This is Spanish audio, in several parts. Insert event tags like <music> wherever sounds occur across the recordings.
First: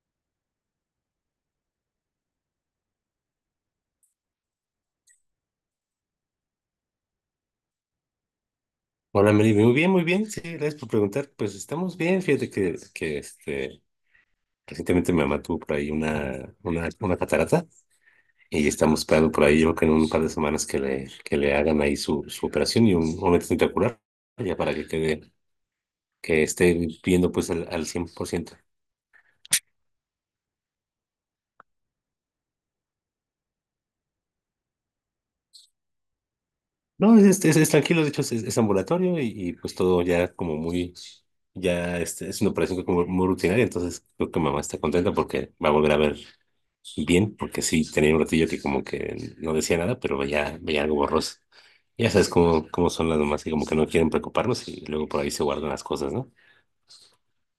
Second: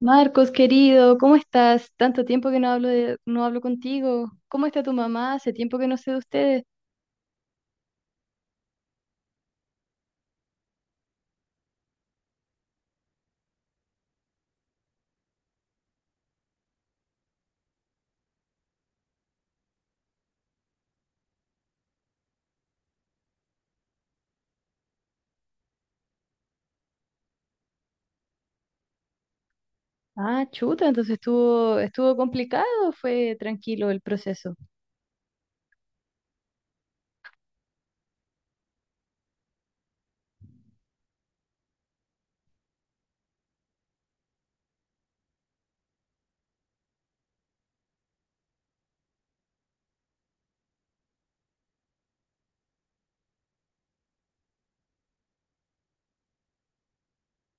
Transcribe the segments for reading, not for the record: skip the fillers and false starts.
Marcos, querido, ¿cómo estás? Tanto tiempo que no no hablo contigo. ¿Cómo está tu mamá? Hace tiempo que no sé de ustedes. Hola, Mary. Muy bien, muy bien. Sí, gracias por preguntar. Pues estamos bien. Fíjate que recientemente mi mamá tuvo por ahí una catarata y estamos esperando por ahí, yo creo que en un par de semanas que le hagan ahí su operación y un momento espectacular ya para que quede, que esté viendo pues al 100%. Ah, chuta, entonces estuvo complicado, o fue tranquilo el proceso. No, es tranquilo. De hecho, es ambulatorio y pues todo ya como muy, ya es una operación como muy rutinaria, entonces creo que mamá está contenta porque va a volver a ver bien, porque sí, tenía un ratillo que como que no decía nada, pero veía algo borroso. Ya sabes cómo son las mamás que como que no quieren preocuparnos y luego por ahí se guardan las cosas, ¿no?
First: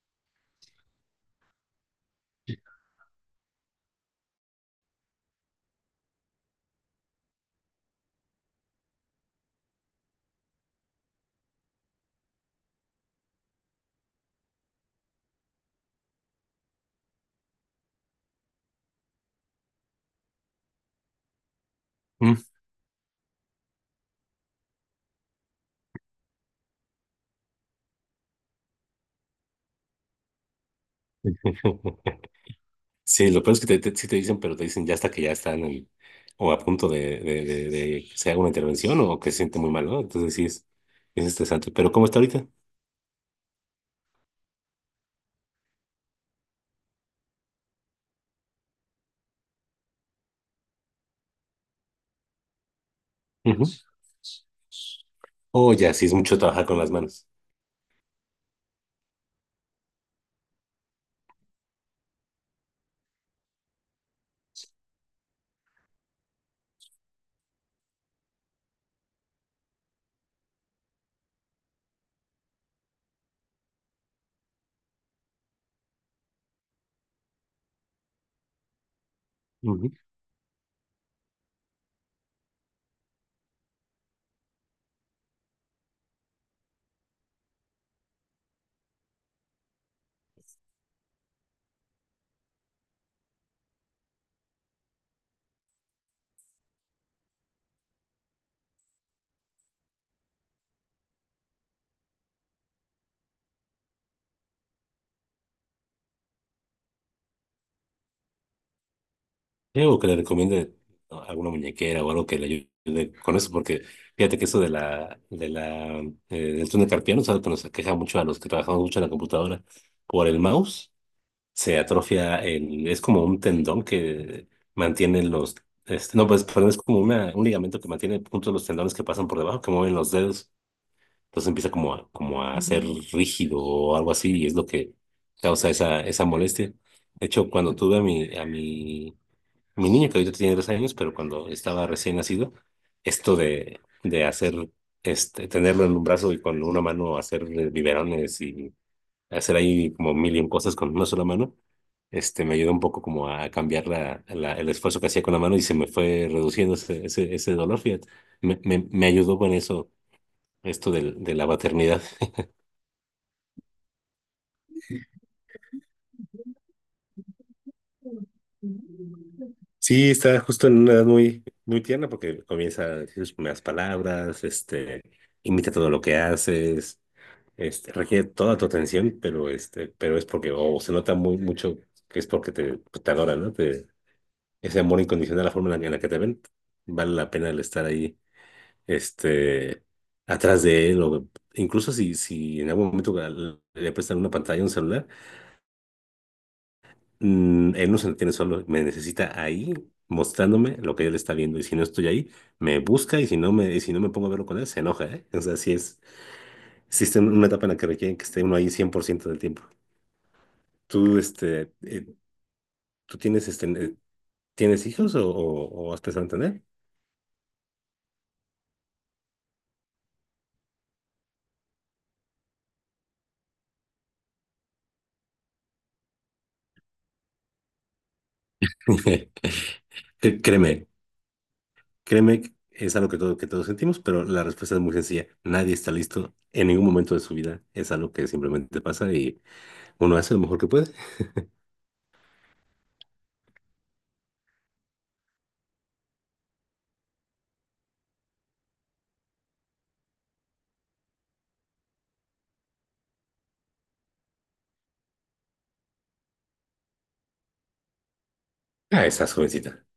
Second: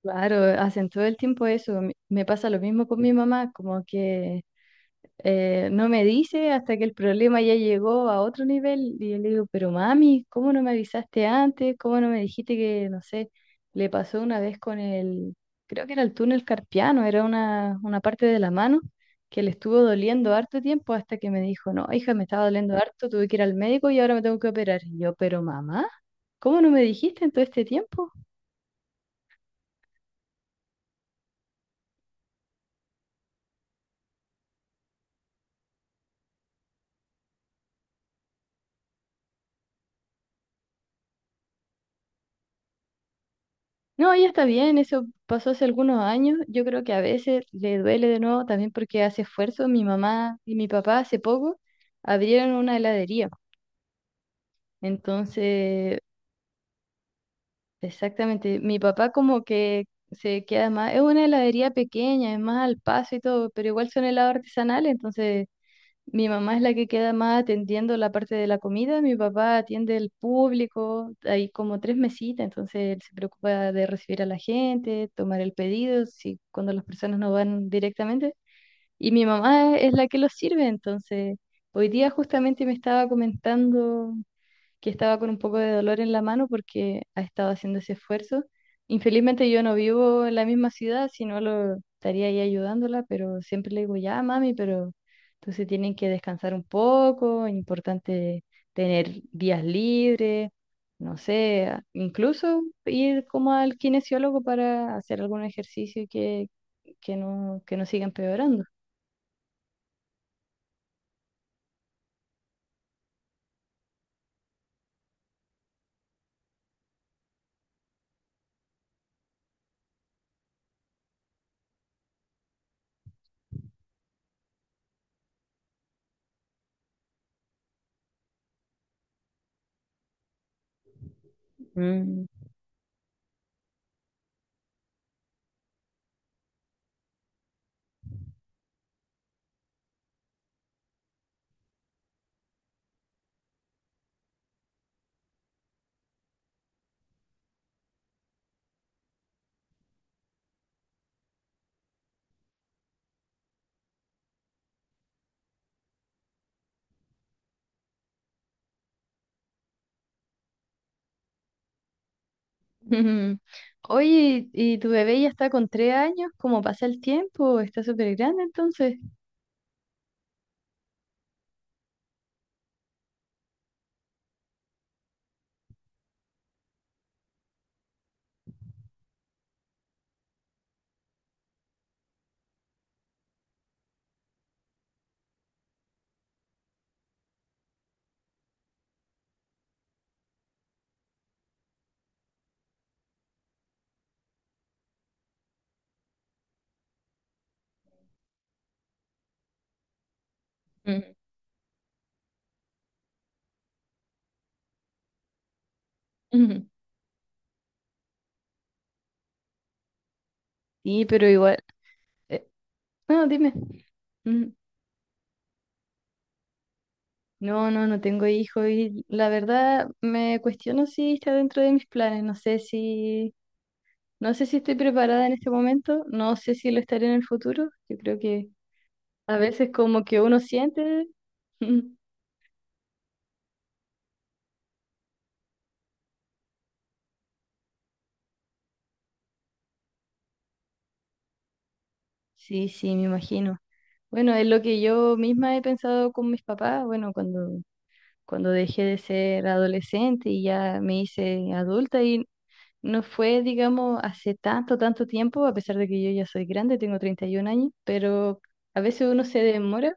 Claro, hacen todo el tiempo eso. Me pasa lo mismo con mi mamá, como que no me dice hasta que el problema ya llegó a otro nivel. Y yo le digo, pero mami, ¿cómo no me avisaste antes? ¿Cómo no me dijiste que, no sé, le pasó una vez con el, creo que era el túnel carpiano, era una parte de la mano que le estuvo doliendo harto tiempo hasta que me dijo, no, hija, me Mm. estaba doliendo harto, tuve que ir al médico y ahora me tengo que operar. Y yo, pero mamá, ¿cómo no me dijiste en todo este tiempo? <laughs> Sí, lo peor es que sí te dicen, pero te dicen ya hasta que ya están en- o a punto de que se haga una intervención o que se siente muy mal, ¿no? Entonces sí es estresante. Pero ¿cómo está ahorita? No, ella está bien, eso pasó hace algunos años. Yo creo que a veces le duele de nuevo también porque hace esfuerzo. Mi mamá y mi papá hace poco abrieron una heladería. Ujú. Oh, ya, Entonces, sí es mucho trabajar con las manos. exactamente, mi papá como que se queda más, es una heladería pequeña, es más al paso y todo, pero igual son helados artesanales, entonces mi mamá es la que queda más atendiendo la parte de la comida, mi papá atiende el público, hay como tres mesitas, entonces él se preocupa de recibir a la gente, tomar el pedido, si cuando las personas no van directamente, y mi mamá es la que los sirve, entonces hoy día justamente me estaba comentando que estaba con un poco de dolor en la mano porque ha estado haciendo ese esfuerzo. Infelizmente yo no vivo en la misma ciudad, si no lo estaría ahí ayudándola, pero siempre le digo, ya, mami, pero entonces tienen que descansar un poco, es importante tener días libres, no sé, incluso ir como al kinesiólogo para hacer algún ejercicio que no siga empeorando. Sí, o que le recomiende, ¿no?, alguna muñequera o algo que le ayude con eso, porque fíjate que eso de del túnel carpiano es algo que nos aqueja mucho a los que trabajamos mucho en la computadora. Por el mouse se atrofia el, es como un tendón que mantiene los, no, pues, perdón, es como una, un ligamento que mantiene juntos los tendones que pasan por debajo, que mueven los dedos. Entonces empieza Mm. como a ser rígido o algo así, y es lo que causa esa molestia. De hecho, cuando tuve a mi niño que ahorita tiene 2 años, pero cuando estaba recién nacido, esto de hacer, tenerlo en un brazo y con una mano hacer biberones y hacer ahí como mil y un cosas con una sola mano, me ayudó un poco como a cambiar el esfuerzo que hacía con la mano y se me fue reduciendo ese dolor, fíjate. Me me ayudó con eso, esto del- de la paternidad. Ujú. Oye, ¿y tu bebé ya está con 3 años? ¿Cómo pasa el tiempo? Está súper grande entonces. Sí, está justo en una edad muy tierna porque comienza a decir sus primeras palabras, imita todo lo que haces, requiere toda tu atención, pero pero es porque, o se nota muy mucho que es porque te, pues, te adora, ¿no? Te- ese amor incondicional, la forma en la que te ven, vale la pena el estar ahí, este, atrás de él, o incluso si en algún momento le prestan una pantalla, un celular. Mm, él no se entiende solo, me necesita ahí mostrándome lo Ujú. que él está viendo y si no estoy ahí, me busca y si no me pongo a verlo con él, se enoja, ¿eh? O sea, sí es, Ujú. existe una etapa en la que requieren que esté uno ahí 100% del tiempo. Sí, ¿Tú, pero igual... eh, tú no, tienes, dime. Ujú. tienes hijos o has pensado en tener? No, no, no tengo hijo y la verdad me cuestiono si está dentro de mis planes. No sé si... No sé si estoy preparada en este momento, no sé si lo estaré en el futuro. Yo creo que <laughs> a veces como que uno Créeme, siente... <laughs> Ujú. créeme, que es algo que, todo, que todos sentimos, pero la respuesta es muy sencilla. Nadie está listo en ningún momento de su vida. Es algo que simplemente pasa y uno hace lo mejor que puede. Sí, sí, me imagino. Bueno, es lo que yo misma he pensado con mis papás, bueno, cuando cuando dejé de ser adolescente y ya me hice adulta y no fue, digamos, hace tanto, tanto tiempo, a pesar de que yo ya soy grande, tengo 31 años, pero a Ah, veces uno estás se jovencita. demora,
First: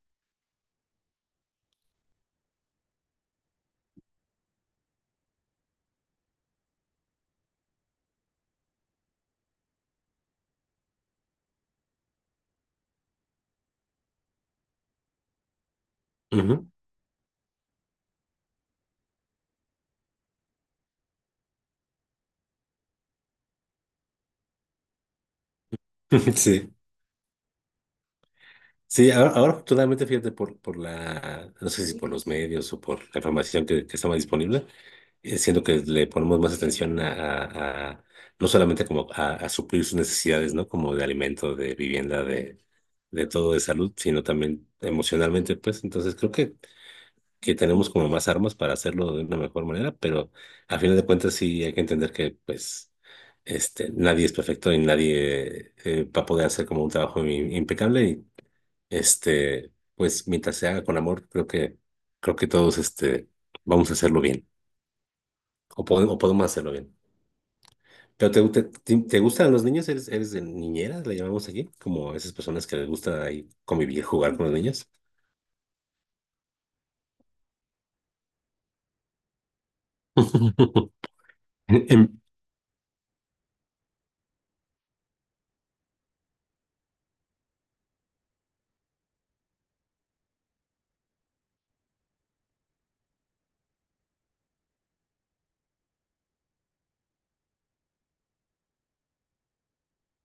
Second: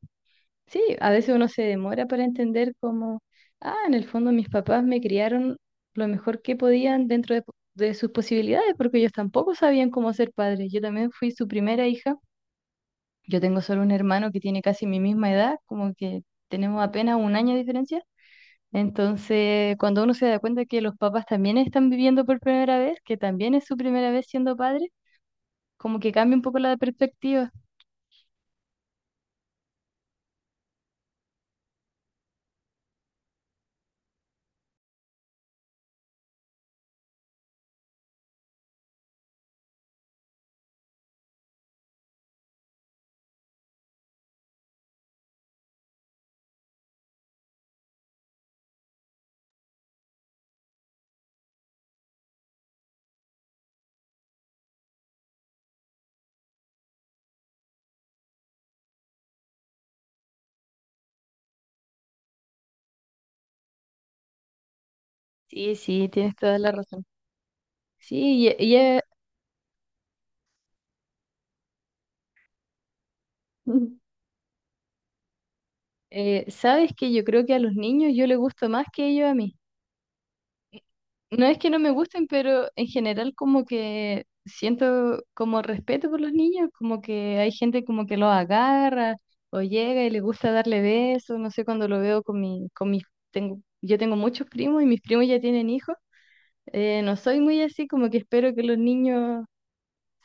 sí, a veces uno se demora para entender cómo, ah, en el fondo mis papás me criaron lo mejor que podían dentro de, de sus posibilidades, porque ellos tampoco sabían cómo ser padres. Yo también fui su primera hija. Yo tengo solo un hermano que tiene casi mi misma edad, como que Ujú. tenemos apenas 1 año de diferencia. Entonces, cuando uno se da cuenta que los papás también están viviendo por primera vez, que también es su primera vez siendo padre, como que <laughs> cambia un poco Sí. la perspectiva. Sí, ahora afortunadamente, fíjate, por la, no sé si por los medios o por la información que está más disponible, siento que le ponemos más atención a- no solamente como a suplir sus necesidades, ¿no? Como de alimento, de vivienda, de todo, de salud, sino también emocionalmente, pues. Entonces que tenemos como más armas para hacerlo de una mejor manera, pero a final de cuentas sí hay que entender que, pues, nadie es perfecto y nadie va a poder hacer como un trabajo im- impecable, pues mientras se haga con amor, creo que todos vamos a hacerlo bien, Sí, sí, o tienes podemos toda la hacerlo bien. razón. ¿Pero te, Sí, te gustan los niños? ¿Eres, eres de niñeras, le llamamos aquí? Como esas personas que les gusta ahí convivir, <laughs> jugar con los niños. Sabes que yo creo que a los niños yo les gusto más que ellos a mí. <laughs> No es que no me En, gusten, pero en general como que siento como respeto por los niños, como que hay gente como que los agarra o llega y le gusta darle besos, no sé, cuando lo veo con mi, con mis, tengo, yo tengo muchos primos y mis primos ya tienen hijos, no soy muy así, como que espero que los niños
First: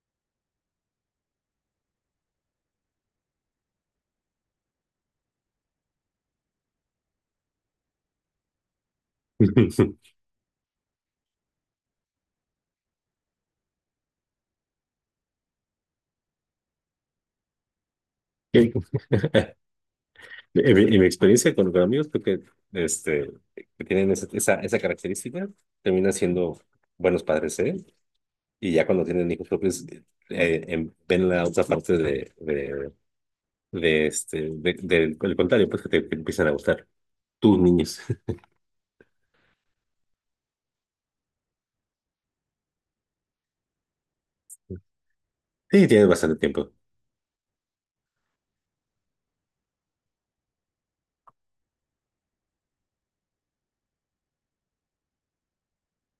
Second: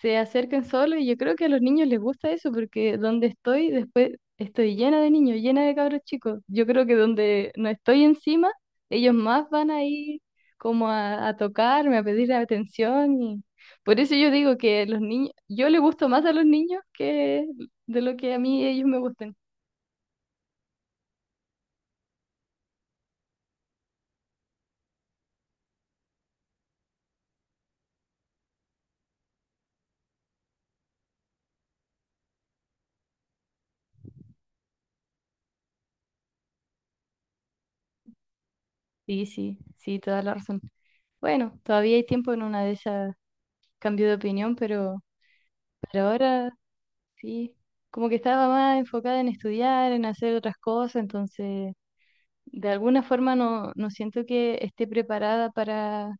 se acerquen solos y yo creo que a los niños les gusta eso porque donde estoy después estoy llena de niños, llena de cabros chicos. Yo creo que donde no estoy encima, ellos más van a <laughs> ir como a tocarme, a pedir atención y por eso yo digo que los niños, yo le gusto más a los niños que de lo que a mí en- ellos me gustan. En mi experiencia con amigos, creo que, este, que tienen esa característica, terminan siendo buenos padres, ¿eh? Y ya cuando tienen hijos propios, ven la otra parte de del del contrario, pues que te, que empiezan a gustar tus niños. <laughs> Sí, sí, sí, toda la razón. Bueno, todavía hay tiempo en una de esas cambio de opinión, Sí, pero tienes bastante ahora tiempo. sí, como que estaba más enfocada en estudiar, en hacer otras cosas, entonces de alguna forma no, no siento que esté preparada para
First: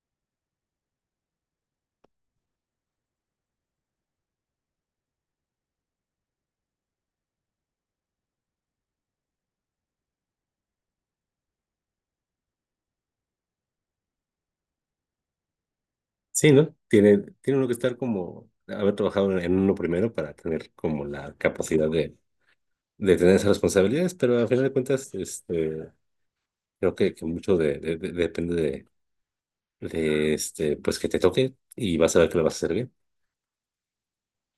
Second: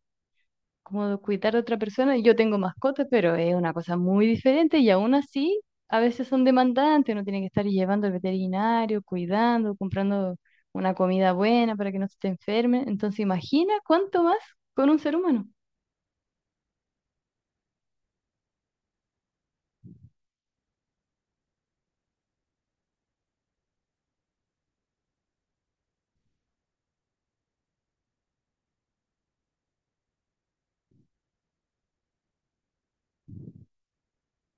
como cuidar a otra persona. Yo tengo mascotas, pero es una cosa muy diferente y aún así a veces son demandantes, uno tiene que estar llevando al veterinario, cuidando, comprando una comida buena para que no se te enferme. Entonces imagina cuánto más con un ser humano. Sí, ¿no? Tiene, tiene uno que estar como, haber trabajado en uno primero para tener como la capacidad de tener esas responsabilidades, pero al final de cuentas, creo que mucho de- depende de, pues que te toque y vas a ver que lo vas a hacer bien.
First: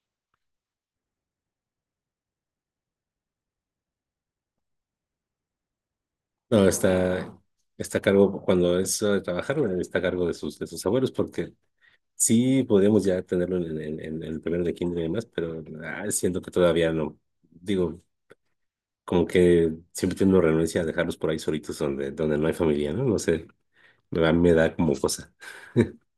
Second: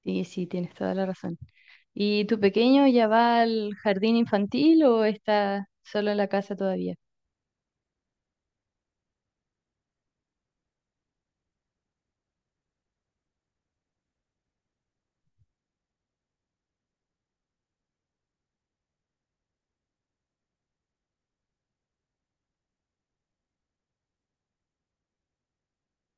Sí, sí, tienes toda la razón. ¿Y tu pequeño ya va al jardín infantil o está solo en la casa No, todavía? está, está a cargo, cuando es hora de trabajar, está a cargo de sus abuelos, porque sí, podríamos ya tenerlo en el primero de kinder y demás, pero siento que todavía no. Digo, como que siempre tengo renuncia a dejarlos por ahí solitos donde, donde no hay familia, ¿no? No sé, a mí me da como cosa. <laughs>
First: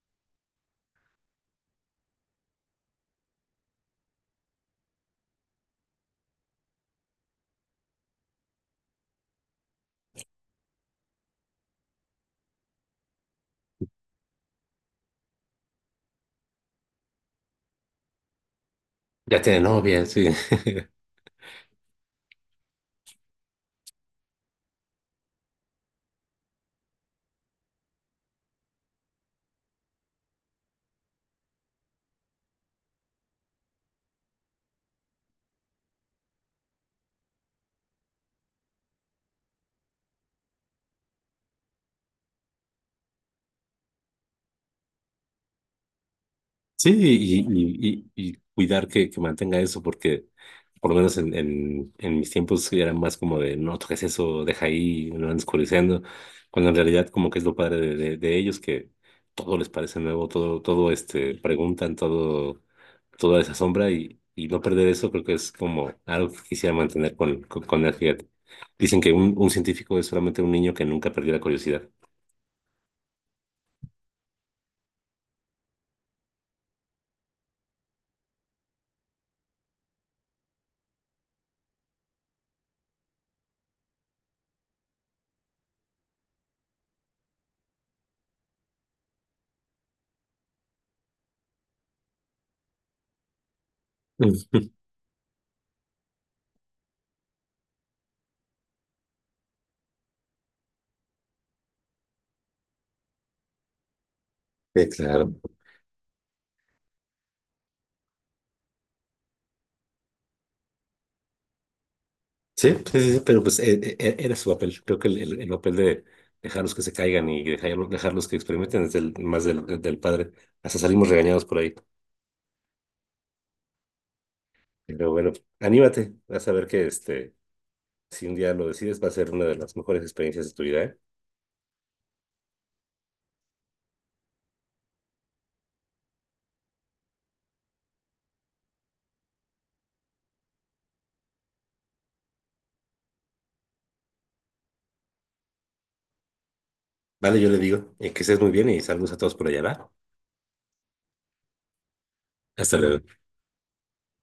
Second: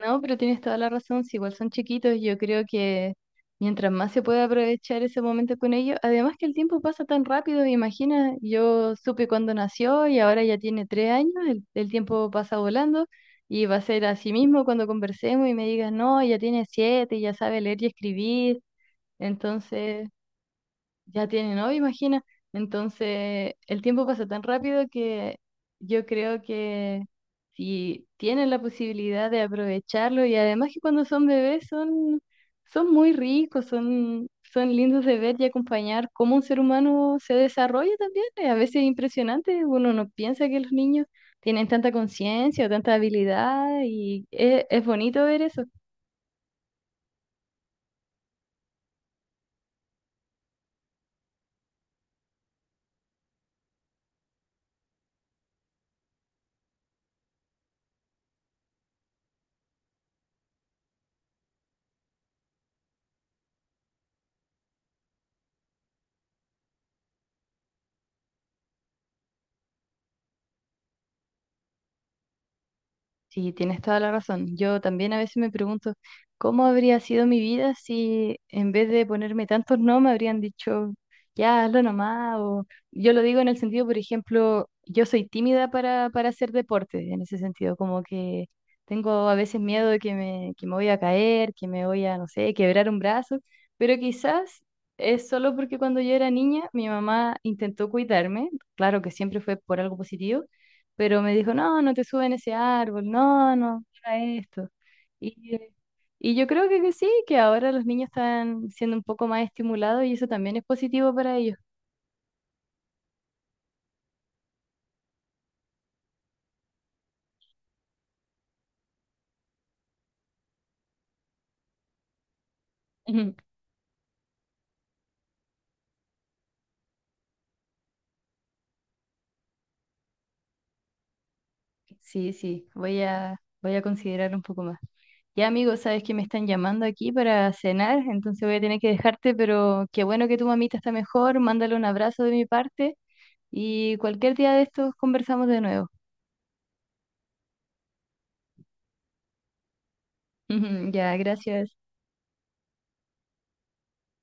No, pero tienes toda la razón, si igual son chiquitos, yo creo que mientras más se puede aprovechar ese momento con ellos, además que el tiempo pasa tan rápido, imagina, yo supe cuando nació y ahora ya tiene 3 años, el tiempo pasa volando y va a ser así mismo cuando conversemos y me digas, no, ya tiene 7, ya sabe leer y escribir, Ya tiene novia, entonces... sí. Ya tiene novio, imagina. Entonces, el tiempo pasa tan rápido que yo creo que si tienen la posibilidad de aprovecharlo y además que cuando son bebés son, son muy ricos, son, son lindos de ver y acompañar cómo un ser humano se desarrolla también. A veces es impresionante, uno no piensa que los niños tienen tanta conciencia o tanta habilidad y es bonito ver eso. Sí, y cuidar que mantenga eso, porque por lo menos en mis tiempos era más como de no toques eso, deja ahí, lo van oscureciendo, cuando en realidad como que es lo padre de ellos, que todo les parece nuevo, todo, todo preguntan, todo, toda esa sombra y no perder eso creo que es como algo que quisiera mantener con él, fíjate. Dicen que un científico es solamente un niño que nunca perdió la curiosidad. Sí, tienes toda la razón. Yo también a veces me pregunto cómo habría sido mi vida si en vez de ponerme tantos no me habrían dicho ya hazlo nomás. O yo lo digo en el sentido, por ejemplo, yo soy tímida para hacer deporte, en ese sentido, como que tengo a veces miedo de que me voy a caer, que me voy a, no sé, quebrar un brazo, pero quizás <laughs> es solo porque cuando yo era niña mi mamá intentó cuidarme, claro que siempre fue por algo positivo pero me dijo, no, no te suben ese árbol, no, no, mira esto. Sí, claro. Y, eh, y yo creo que sí, que ahora los niños están siendo un poco más estimulados y eso también es positivo para ellos. Sí, sí, sí, sí, pero pues era su papel. Creo que el papel de dejarlos que se caigan y dejarlos, dejarlos que experimenten es el, más del, del padre. Hasta salimos regañados por ahí. <laughs> Ujú. Pero bueno, anímate. Vas a ver que si un día lo decides, va a ser una de las mejores experiencias de tu vida, ¿eh? Sí, sí, voy a considerar un poco más. Ya, amigo, sabes que me están llamando aquí para cenar, entonces voy a tener que dejarte, pero qué bueno que tu mamita está mejor, mándale un abrazo de mi parte y cualquier día de estos conversamos de nuevo. Vale, yo le digo. Que estés muy bien y saludos a todos por allá, ¿va? <laughs> Ya, gracias. Hasta luego.